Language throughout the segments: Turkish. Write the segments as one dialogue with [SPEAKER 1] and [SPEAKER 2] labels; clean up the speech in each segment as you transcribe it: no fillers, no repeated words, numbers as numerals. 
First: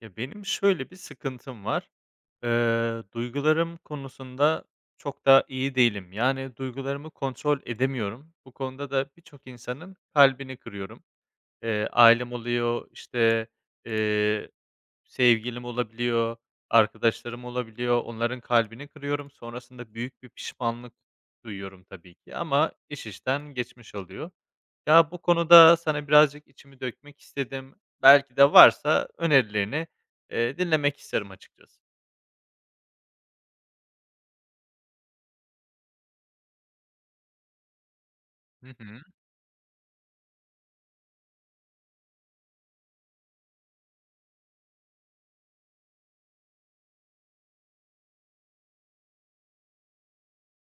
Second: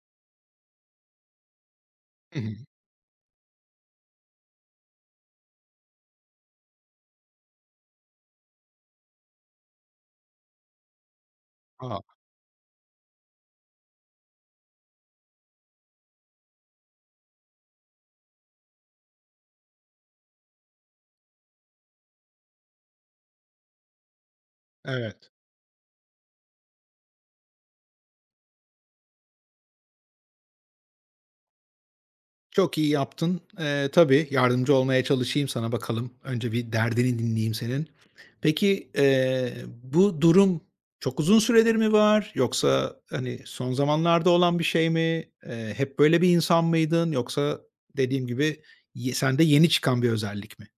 [SPEAKER 1] Ya, benim şöyle bir sıkıntım var.
[SPEAKER 2] Hı hı.
[SPEAKER 1] Duygularım konusunda çok da iyi değilim. Yani, duygularımı kontrol edemiyorum. Bu konuda da birçok insanın kalbini kırıyorum.
[SPEAKER 2] A!
[SPEAKER 1] Ailem oluyor, işte, eee, sevgilim olabiliyor, arkadaşlarım olabiliyor. Onların kalbini kırıyorum. Sonrasında büyük bir pişmanlık duyuyorum tabii ki ama iş işten geçmiş oluyor. Ya, bu
[SPEAKER 2] Evet.
[SPEAKER 1] konuda sana birazcık içimi dökmek istedim. Belki de varsa önerilerini, dinlemek isterim açıkçası.
[SPEAKER 2] Çok iyi yaptın. Tabii, yardımcı olmaya çalışayım sana bakalım. Önce bir derdini dinleyeyim senin.
[SPEAKER 1] Hı
[SPEAKER 2] Peki,
[SPEAKER 1] hı.
[SPEAKER 2] bu durum çok uzun süredir mi var yoksa, hani, son zamanlarda olan bir şey mi? Hep böyle bir insan mıydın yoksa dediğim gibi sende yeni çıkan bir özellik mi?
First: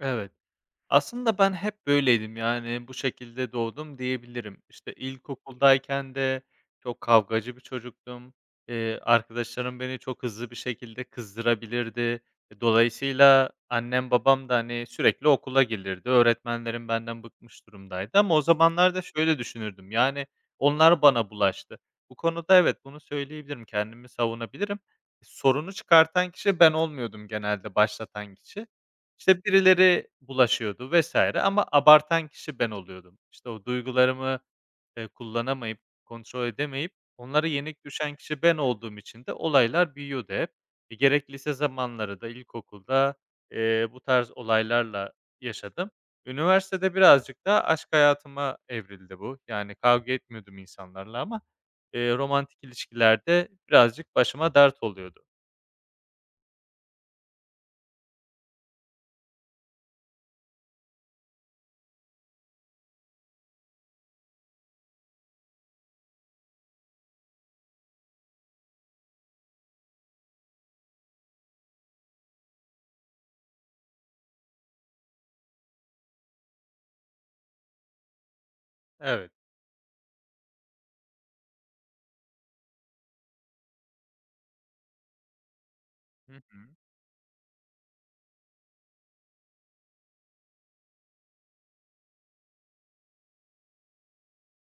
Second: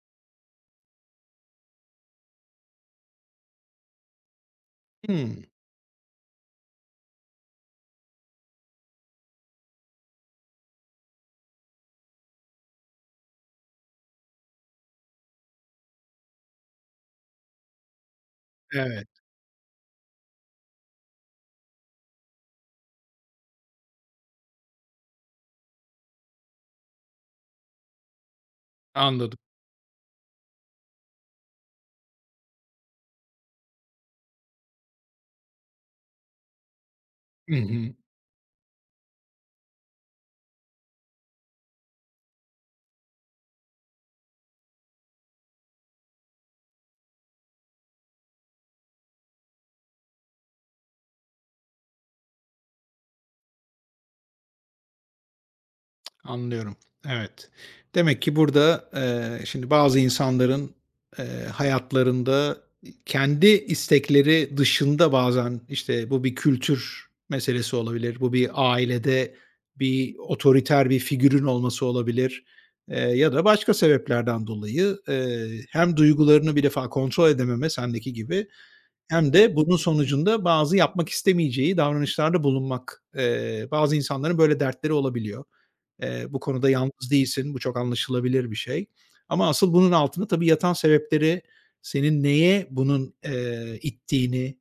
[SPEAKER 1] Evet. Aslında ben hep böyleydim, yani, bu şekilde doğdum diyebilirim. İşte,
[SPEAKER 2] Hımm.
[SPEAKER 1] ilkokuldayken de çok kavgacı bir çocuktum. Arkadaşlarım beni çok hızlı bir şekilde kızdırabilirdi. Dolayısıyla annem babam da, hani, sürekli okula gelirdi. Öğretmenlerim benden bıkmış durumdaydı ama o zamanlarda
[SPEAKER 2] Evet,
[SPEAKER 1] şöyle düşünürdüm, yani, onlar bana bulaştı. Bu konuda evet, bunu söyleyebilirim, kendimi savunabilirim. Sorunu çıkartan kişi ben olmuyordum genelde, başlatan kişi.
[SPEAKER 2] anladım.
[SPEAKER 1] İşte, birileri bulaşıyordu vesaire ama abartan kişi ben oluyordum. İşte, o duygularımı, kullanamayıp, kontrol edemeyip onlara
[SPEAKER 2] Hı
[SPEAKER 1] yenik
[SPEAKER 2] hı.
[SPEAKER 1] düşen kişi ben olduğum için de olaylar büyüyordu hep. Gerek lise zamanları da ilkokulda, bu tarz olaylarla yaşadım. Üniversitede birazcık daha aşk hayatıma evrildi bu. Yani kavga etmiyordum insanlarla ama, romantik ilişkilerde birazcık başıma dert oluyordu.
[SPEAKER 2] Anlıyorum. Evet. Demek ki burada, şimdi bazı insanların, eee, hayatlarında kendi istekleri dışında bazen, işte, bu bir kültür meselesi olabilir, bu bir ailede bir otoriter bir figürün olması olabilir, ya da başka sebeplerden dolayı, hem duygularını bir defa kontrol edememe sendeki gibi hem
[SPEAKER 1] Evet.
[SPEAKER 2] de bunun sonucunda bazı yapmak istemeyeceği davranışlarda bulunmak. Bazı insanların böyle dertleri olabiliyor. Eee,
[SPEAKER 1] Hı
[SPEAKER 2] bu
[SPEAKER 1] hı.
[SPEAKER 2] konuda yalnız değilsin. Bu çok anlaşılabilir bir şey. Ama asıl bunun altında tabii yatan sebepleri senin neye bunun, ittiğini,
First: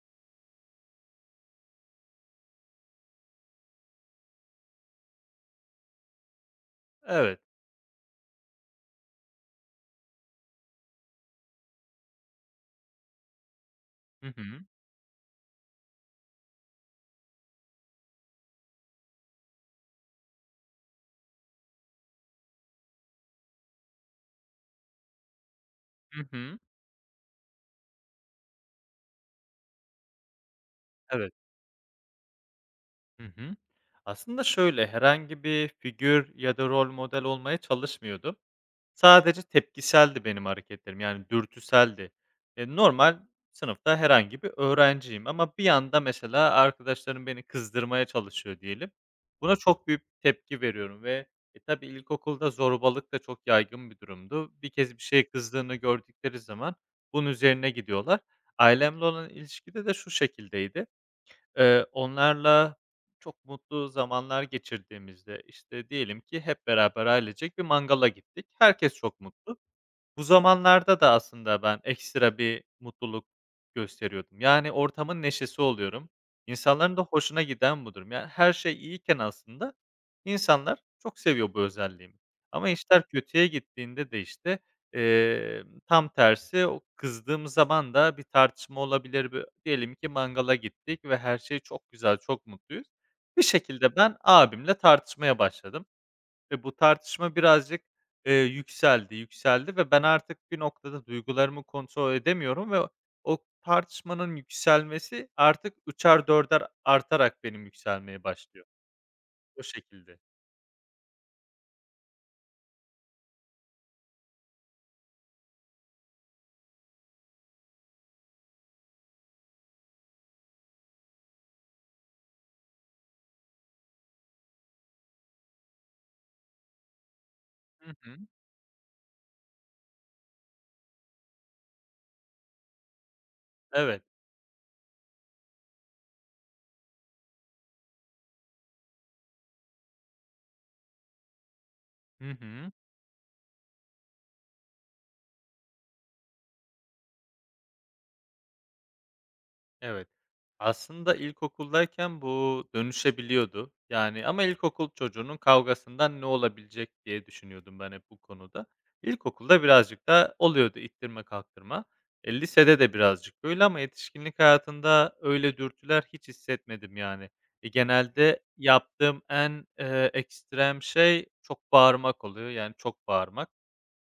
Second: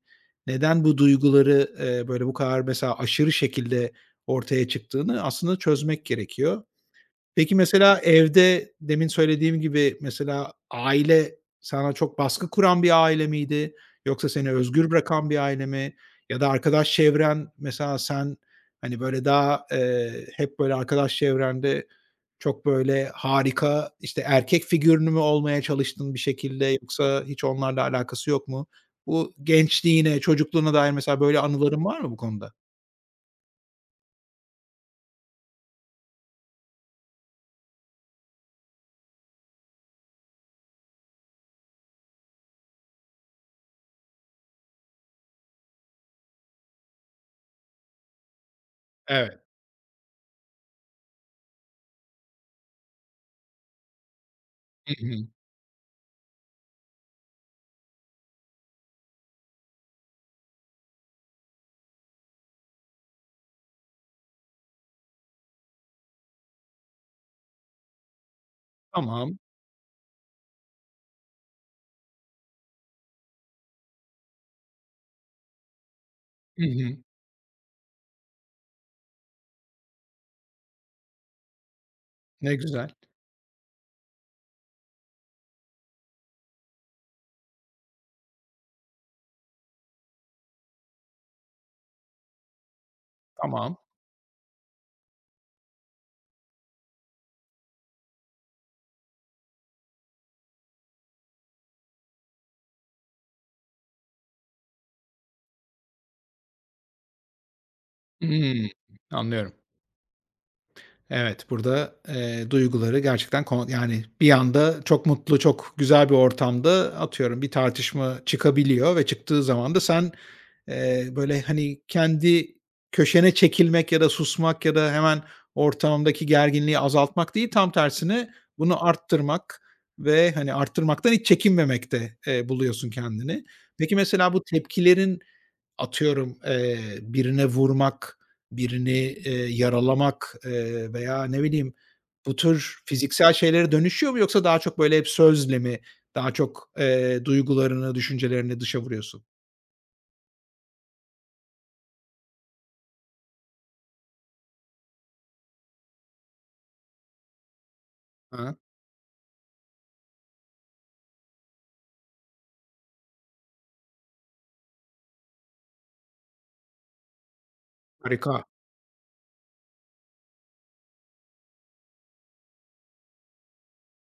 [SPEAKER 2] neden bu duyguları, böyle bu kadar mesela aşırı şekilde ortaya çıktığını aslında çözmek gerekiyor.
[SPEAKER 1] Evet.
[SPEAKER 2] Peki mesela evde demin söylediğim gibi mesela aile sana çok baskı kuran bir aile miydi?
[SPEAKER 1] Hı
[SPEAKER 2] Yoksa seni
[SPEAKER 1] hı.
[SPEAKER 2] özgür bırakan bir aile mi? Ya da arkadaş çevren mesela sen, hani, böyle, daha, hep, böyle, arkadaş çevrende çok, böyle, harika, işte, erkek figürünü mü olmaya çalıştın bir
[SPEAKER 1] Hı hı.
[SPEAKER 2] şekilde yoksa hiç onlarla alakası yok mu? Bu gençliğine, çocukluğuna dair mesela
[SPEAKER 1] Evet.
[SPEAKER 2] böyle anıların var mı bu konuda?
[SPEAKER 1] Hı hı. Aslında şöyle, herhangi bir figür ya da rol model olmaya çalışmıyordum. Sadece tepkiseldi benim hareketlerim, yani dürtüseldi. Normal sınıfta herhangi bir öğrenciyim ama bir anda mesela arkadaşlarım beni kızdırmaya çalışıyor diyelim.
[SPEAKER 2] Evet.
[SPEAKER 1] Buna çok büyük tepki veriyorum ve tabii ilkokulda zorbalık da çok yaygın bir durumdu. Bir
[SPEAKER 2] Hı
[SPEAKER 1] kez bir
[SPEAKER 2] hı.
[SPEAKER 1] şeye kızdığını gördükleri zaman bunun üzerine gidiyorlar. Ailemle olan ilişkide de şu şekildeydi. Onlarla çok mutlu zamanlar geçirdiğimizde, işte, diyelim ki hep beraber ailecek bir mangala gittik. Herkes çok
[SPEAKER 2] Tamam.
[SPEAKER 1] mutlu. Bu zamanlarda da aslında ben ekstra bir mutluluk gösteriyordum. Yani ortamın neşesi oluyorum.
[SPEAKER 2] Hı hı.
[SPEAKER 1] İnsanların da hoşuna giden bu durum. Yani her şey iyiyken aslında insanlar çok seviyor bu özelliğimi.
[SPEAKER 2] Ne
[SPEAKER 1] Ama
[SPEAKER 2] güzel.
[SPEAKER 1] işler kötüye gittiğinde de işte, tam tersi o kızdığım zaman da bir tartışma olabilir. Diyelim ki mangala gittik ve her şey çok güzel, çok mutluyuz. Bir
[SPEAKER 2] Tamam.
[SPEAKER 1] şekilde ben abimle tartışmaya başladım. Ve bu tartışma birazcık, yükseldi, yükseldi ve ben artık bir noktada duygularımı kontrol edemiyorum ve o tartışmanın yükselmesi artık üçer dörder artarak benim yükselmeye başlıyor.
[SPEAKER 2] Hımm, anlıyorum.
[SPEAKER 1] O şekilde.
[SPEAKER 2] Evet, burada, duyguları gerçekten yani bir anda çok mutlu, çok güzel bir ortamda atıyorum bir tartışma çıkabiliyor ve çıktığı zaman da sen, böyle, hani, kendi köşene çekilmek ya da susmak ya da hemen ortamdaki gerginliği azaltmak değil, tam
[SPEAKER 1] Hı hı.
[SPEAKER 2] tersine bunu arttırmak ve, hani, arttırmaktan hiç çekinmemekte, buluyorsun kendini. Peki,
[SPEAKER 1] Evet.
[SPEAKER 2] mesela bu tepkilerin atıyorum, birine vurmak, birini, yaralamak, veya ne bileyim
[SPEAKER 1] Hı
[SPEAKER 2] bu
[SPEAKER 1] hı.
[SPEAKER 2] tür fiziksel şeylere dönüşüyor mu yoksa daha çok böyle hep sözle mi daha çok, duygularını, düşüncelerini dışa vuruyorsun?
[SPEAKER 1] Evet. Aslında ilkokuldayken bu dönüşebiliyordu. Yani ama ilkokul çocuğunun kavgasından ne olabilecek diye düşünüyordum ben hep bu
[SPEAKER 2] Ha,
[SPEAKER 1] konuda. İlkokulda birazcık da oluyordu ittirme kalktırma. Lisede de birazcık böyle ama yetişkinlik hayatında öyle dürtüler hiç hissetmedim yani. Genelde
[SPEAKER 2] harika.
[SPEAKER 1] yaptığım en ekstrem şey çok bağırmak oluyor. Yani çok bağırmak.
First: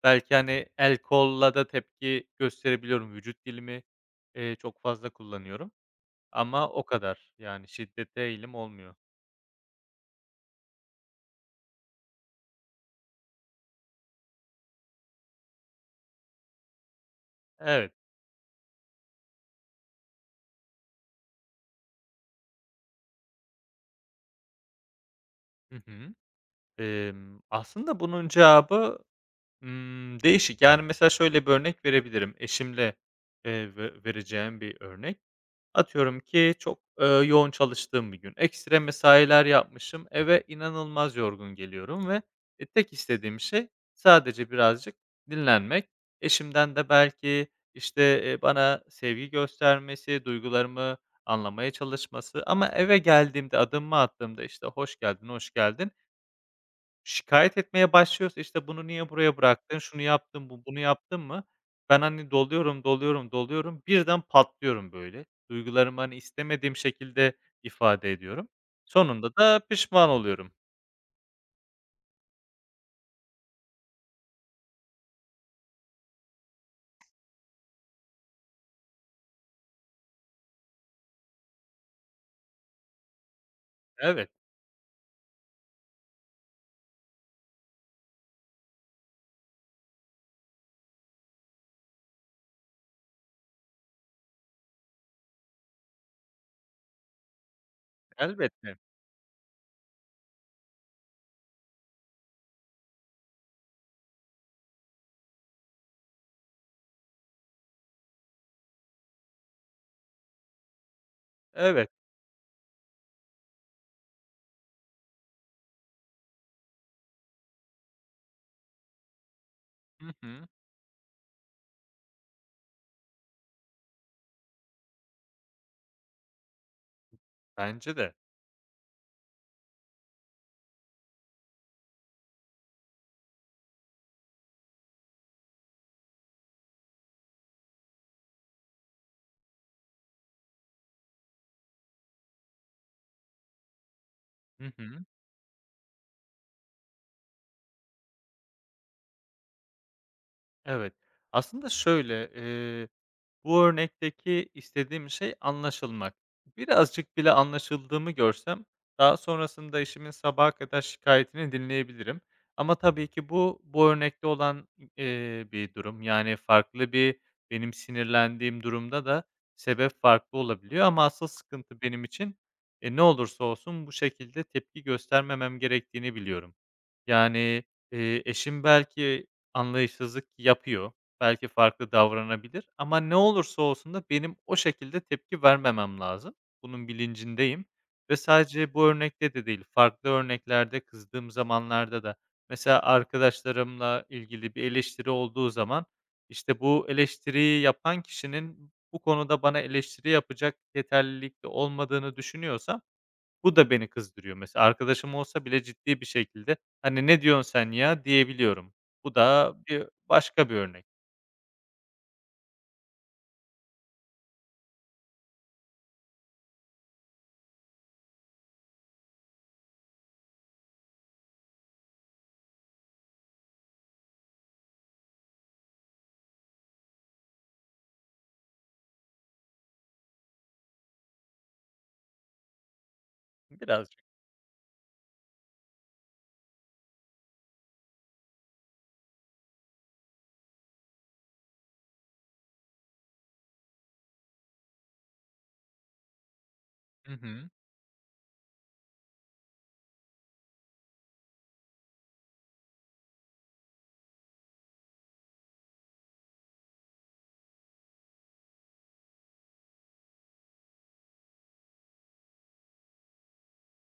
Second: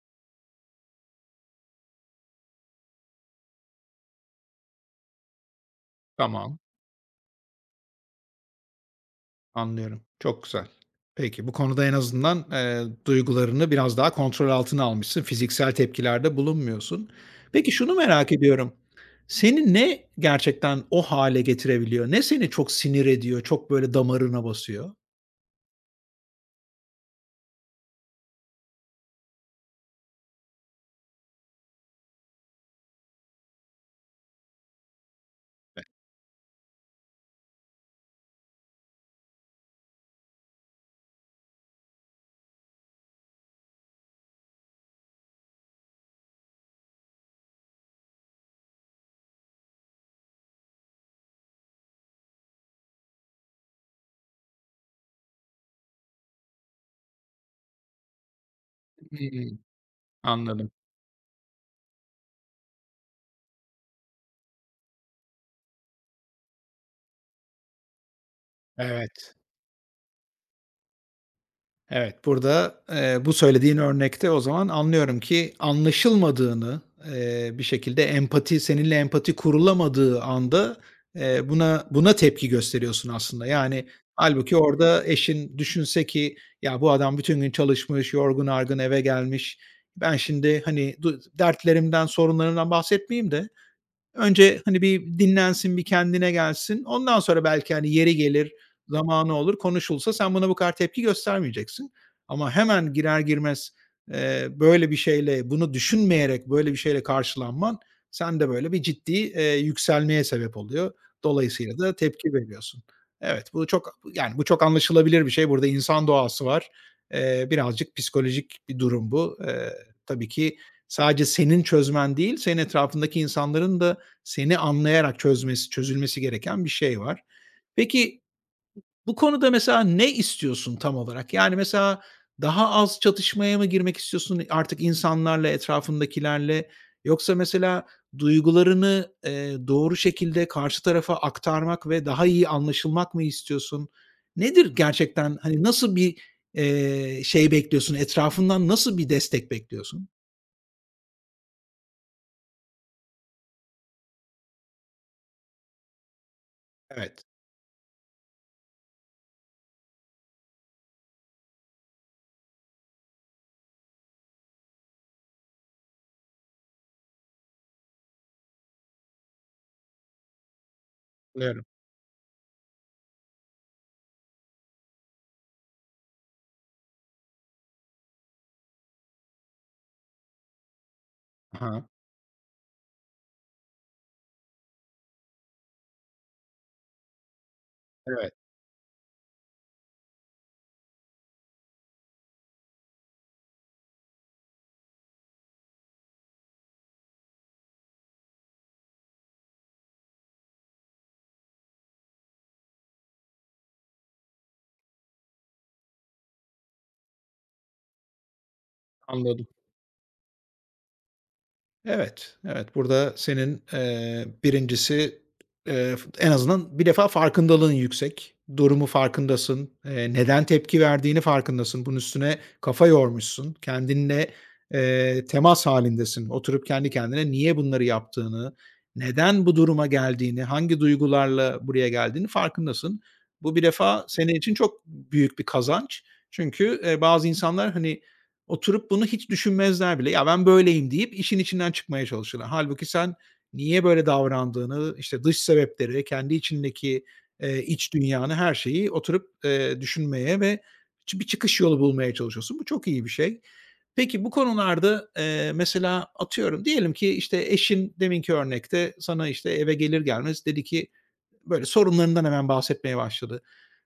[SPEAKER 1] Belki hani el kolla da tepki gösterebiliyorum. Vücut dilimi çok fazla kullanıyorum.
[SPEAKER 2] Tamam.
[SPEAKER 1] Ama o kadar. Yani şiddete eğilim olmuyor.
[SPEAKER 2] Anlıyorum. Çok güzel. Peki, bu konuda en azından, duygularını biraz daha kontrol altına almışsın. Fiziksel tepkilerde bulunmuyorsun. Peki,
[SPEAKER 1] Evet.
[SPEAKER 2] şunu merak ediyorum. Seni ne gerçekten o hale getirebiliyor? Ne seni çok sinir ediyor, çok böyle damarına basıyor?
[SPEAKER 1] Hı hı. Aslında bunun cevabı, değişik. Yani, mesela şöyle bir örnek verebilirim. Ve vereceğim bir örnek. Atıyorum ki çok, yoğun çalıştığım bir gün, ekstra mesailer yapmışım, eve inanılmaz yorgun geliyorum ve, tek istediğim şey sadece birazcık dinlenmek. Eşimden de belki, işte, bana sevgi göstermesi, duygularımı anlamaya çalışması ama eve geldiğimde, adımımı attığımda, işte, "Hoş geldin, hoş geldin." Şikâyet etmeye başlıyorsa, işte, "Bunu niye buraya
[SPEAKER 2] Hımm.
[SPEAKER 1] bıraktın? Şunu yaptın mı?
[SPEAKER 2] Anladım.
[SPEAKER 1] Bunu yaptın mı?" Ben, hani, doluyorum, doluyorum, doluyorum. Birden patlıyorum böyle. Duygularımı, hani, istemediğim şekilde ifade ediyorum.
[SPEAKER 2] Evet.
[SPEAKER 1] Sonunda da pişman oluyorum.
[SPEAKER 2] Evet, burada, bu söylediğin örnekte o zaman anlıyorum ki anlaşılmadığını, bir şekilde empati seninle empati kurulamadığı anda, buna tepki gösteriyorsun aslında. Yani
[SPEAKER 1] Evet,
[SPEAKER 2] hâlbuki orada eşin düşünse ki "Ya, bu adam bütün gün çalışmış, yorgun argın eve gelmiş. Ben şimdi, hani, dertlerimden, sorunlarımdan bahsetmeyeyim de önce, hani, bir dinlensin, bir kendine gelsin. Ondan sonra belki, hani, yeri gelir,
[SPEAKER 1] elbette.
[SPEAKER 2] zamanı olur, konuşulsa sen buna bu kadar tepki göstermeyeceksin. Ama hemen girer girmez, böyle bir şeyle, bunu düşünmeyerek böyle bir şeyle karşılanman sende böyle bir ciddi, yükselmeye sebep oluyor. Dolayısıyla
[SPEAKER 1] Evet.
[SPEAKER 2] da tepki veriyorsun." Evet, bu çok, yani, bu çok anlaşılabilir bir şey. Burada insan doğası var. Birazcık psikolojik bir durum bu. Eee,
[SPEAKER 1] Hı
[SPEAKER 2] tabii
[SPEAKER 1] hı.
[SPEAKER 2] ki sadece senin çözmen değil, senin etrafındaki insanların da seni anlayarak çözülmesi gereken bir şey var.
[SPEAKER 1] Bence de.
[SPEAKER 2] Peki, bu konuda mesela ne istiyorsun tam olarak? Yani, mesela daha az çatışmaya mı girmek istiyorsun artık insanlarla, etrafındakilerle? Yoksa mesela duygularını, doğru şekilde karşı tarafa aktarmak ve daha iyi anlaşılmak mı istiyorsun?
[SPEAKER 1] Hı
[SPEAKER 2] Nedir
[SPEAKER 1] hı.
[SPEAKER 2] gerçekten, hani, nasıl bir, şey bekliyorsun? Etrafından nasıl bir destek bekliyorsun?
[SPEAKER 1] Evet. Aslında şöyle, bu örnekteki istediğim şey anlaşılmak. Birazcık
[SPEAKER 2] Evet,
[SPEAKER 1] bile anlaşıldığımı görsem, daha sonrasında eşimin sabaha kadar şikayetini dinleyebilirim. Ama tabii ki bu örnekte olan, bir durum. Yani farklı bir benim sinirlendiğim durumda da sebep farklı olabiliyor ama asıl
[SPEAKER 2] anlıyorum.
[SPEAKER 1] sıkıntı benim için, ne olursa olsun bu şekilde tepki göstermemem gerektiğini biliyorum. Yani, eşim belki anlayışsızlık yapıyor. Belki
[SPEAKER 2] Ha,
[SPEAKER 1] farklı davranabilir ama ne olursa olsun da benim o şekilde tepki vermemem lazım. Bunun bilincindeyim ve
[SPEAKER 2] evet,
[SPEAKER 1] sadece bu örnekte de değil, farklı örneklerde kızdığım zamanlarda da mesela arkadaşlarımla ilgili bir eleştiri olduğu zaman, işte, bu eleştiriyi yapan kişinin bu konuda bana eleştiri yapacak yeterlilikte olmadığını düşünüyorsam bu da beni kızdırıyor. Mesela arkadaşım olsa bile ciddi bir şekilde, hani, "Ne diyorsun sen ya?" diyebiliyorum. Bu
[SPEAKER 2] anladım.
[SPEAKER 1] da bir başka bir örnek.
[SPEAKER 2] Evet, evet. Burada senin, 1'incisi, eee, en azından bir defa farkındalığın yüksek. Durumu farkındasın. Neden tepki verdiğini farkındasın. Bunun üstüne kafa yormuşsun. Kendinle, temas halindesin. Oturup kendi kendine niye bunları yaptığını, neden bu duruma geldiğini, hangi duygularla buraya geldiğini farkındasın. Bu bir
[SPEAKER 1] Birazcık.
[SPEAKER 2] defa senin için çok büyük bir kazanç. Çünkü, bazı insanlar, hani, oturup bunu hiç düşünmezler bile. "Ya, ben böyleyim." deyip işin içinden çıkmaya çalışırlar. Halbuki sen niye böyle davrandığını, işte, dış sebepleri, kendi içindeki,
[SPEAKER 1] Hı hı.
[SPEAKER 2] iç dünyanı, her şeyi oturup, düşünmeye ve bir çıkış yolu bulmaya çalışıyorsun. Bu çok iyi bir şey. Peki bu konularda, mesela atıyorum diyelim ki, işte, eşin deminki örnekte sana, işte, eve gelir gelmez dedi ki böyle sorunlarından hemen bahsetmeye başladı.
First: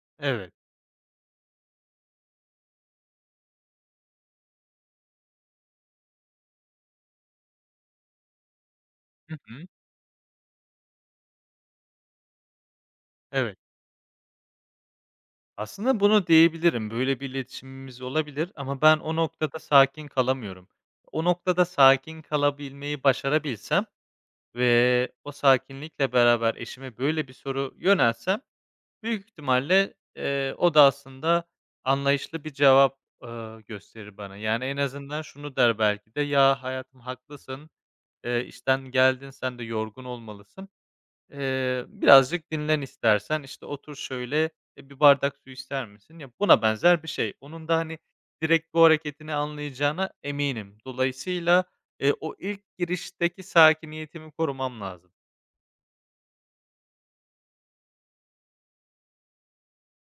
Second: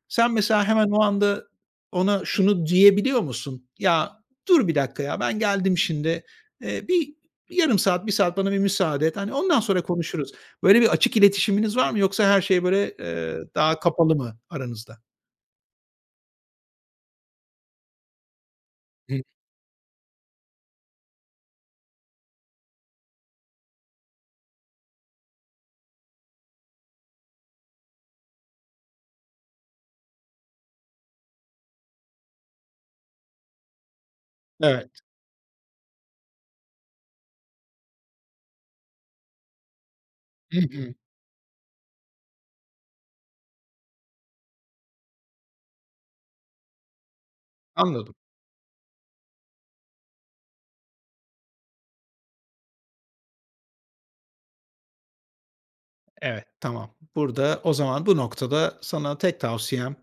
[SPEAKER 2] Sen
[SPEAKER 1] Evet.
[SPEAKER 2] mesela hemen o anda ona şunu diyebiliyor musun? "Ya, dur bir dakika ya, ben geldim şimdi, eee, bir bir yarım saat, bir saat bana bir müsaade et. Hani,
[SPEAKER 1] Hı
[SPEAKER 2] ondan
[SPEAKER 1] hı.
[SPEAKER 2] sonra konuşuruz." Böyle bir açık iletişiminiz var mı yoksa her şey böyle,
[SPEAKER 1] Evet.
[SPEAKER 2] daha kapalı mı aranızda?
[SPEAKER 1] Aslında bunu diyebilirim. Böyle bir iletişimimiz olabilir ama ben o
[SPEAKER 2] Hı.
[SPEAKER 1] noktada sakin kalamıyorum. O noktada sakin kalabilmeyi başarabilsem ve o sakinlikle beraber eşime böyle bir soru yöneltsem büyük ihtimalle, o da aslında anlayışlı bir cevap, gösterir bana. Yani, en
[SPEAKER 2] Evet.
[SPEAKER 1] azından şunu der belki de, "Ya, hayatım haklısın, işten geldin, sen de yorgun
[SPEAKER 2] Hı
[SPEAKER 1] olmalısın.
[SPEAKER 2] hı.
[SPEAKER 1] Birazcık dinlen istersen, işte, otur şöyle, bir bardak su ister misin?" Ya, buna benzer bir şey. Onun da, hani,
[SPEAKER 2] Anladım.
[SPEAKER 1] direkt bu hareketini anlayacağına eminim. Dolayısıyla, o ilk girişteki sakiniyetimi korumam lazım.
[SPEAKER 2] Evet, tamam. Burada o zaman bu noktada sana tek tavsiyem.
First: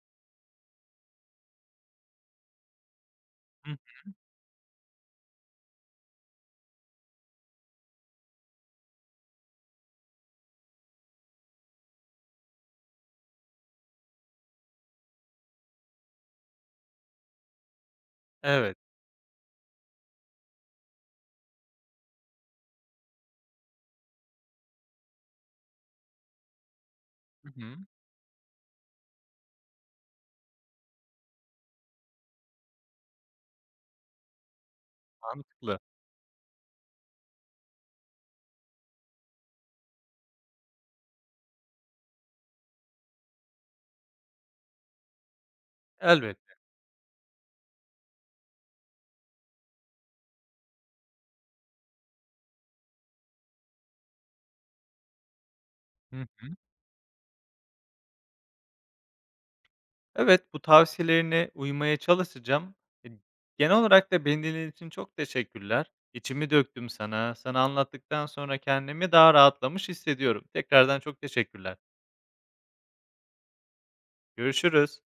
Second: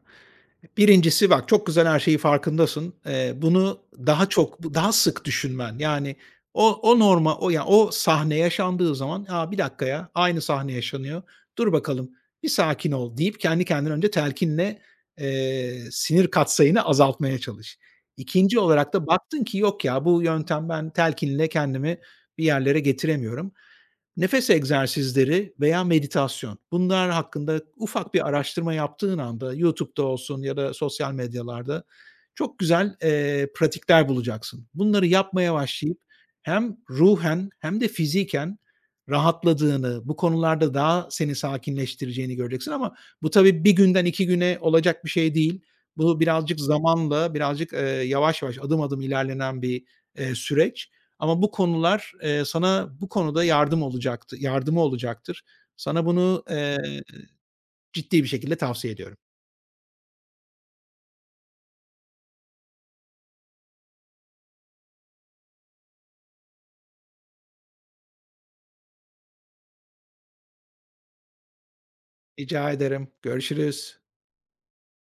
[SPEAKER 2] Birincisi, bak çok güzel her şeyi farkındasın. Eee,
[SPEAKER 1] Hıh.
[SPEAKER 2] bunu daha çok, bu daha sık düşünmen. Yani o o norma o ya o sahne yaşandığı zaman, "A, bir dakika ya, aynı sahne yaşanıyor. Dur bakalım, bir sakin ol." deyip kendi kendine önce telkinle, sinir katsayını azaltmaya çalış. İkinci
[SPEAKER 1] Evet.
[SPEAKER 2] olarak da baktın ki, "Yok ya, bu yöntem ben telkinle kendimi bir yerlere getiremiyorum." Nefes egzersizleri veya meditasyon. Bunlar
[SPEAKER 1] Hı
[SPEAKER 2] hakkında
[SPEAKER 1] hı.
[SPEAKER 2] ufak bir araştırma yaptığın anda YouTube'da olsun ya da sosyal medyalarda çok güzel, pratikler bulacaksın. Bunları yapmaya
[SPEAKER 1] Mantıklı.
[SPEAKER 2] başlayıp hem ruhen hem de fiziken rahatladığını, bu konularda daha seni sakinleştireceğini göreceksin ama bu tabii bir günden 2 güne olacak bir şey değil. Bu
[SPEAKER 1] Elbette.
[SPEAKER 2] birazcık zamanla, birazcık, yavaş yavaş adım adım ilerlenen bir, süreç. Ama bu konular, sana bu konuda yardımı olacaktır. Sana
[SPEAKER 1] Hı
[SPEAKER 2] bunu,
[SPEAKER 1] hı.
[SPEAKER 2] ciddi bir şekilde tavsiye ediyorum.
[SPEAKER 1] Evet, bu tavsiyelerine uymaya çalışacağım. E, genel olarak da beni dinlediğin için çok teşekkürler. İçimi döktüm sana. Sana anlattıktan sonra kendimi daha rahatlamış hissediyorum. Tekrardan çok teşekkürler.
[SPEAKER 2] Rica ederim. Görüşürüz.
[SPEAKER 1] Görüşürüz.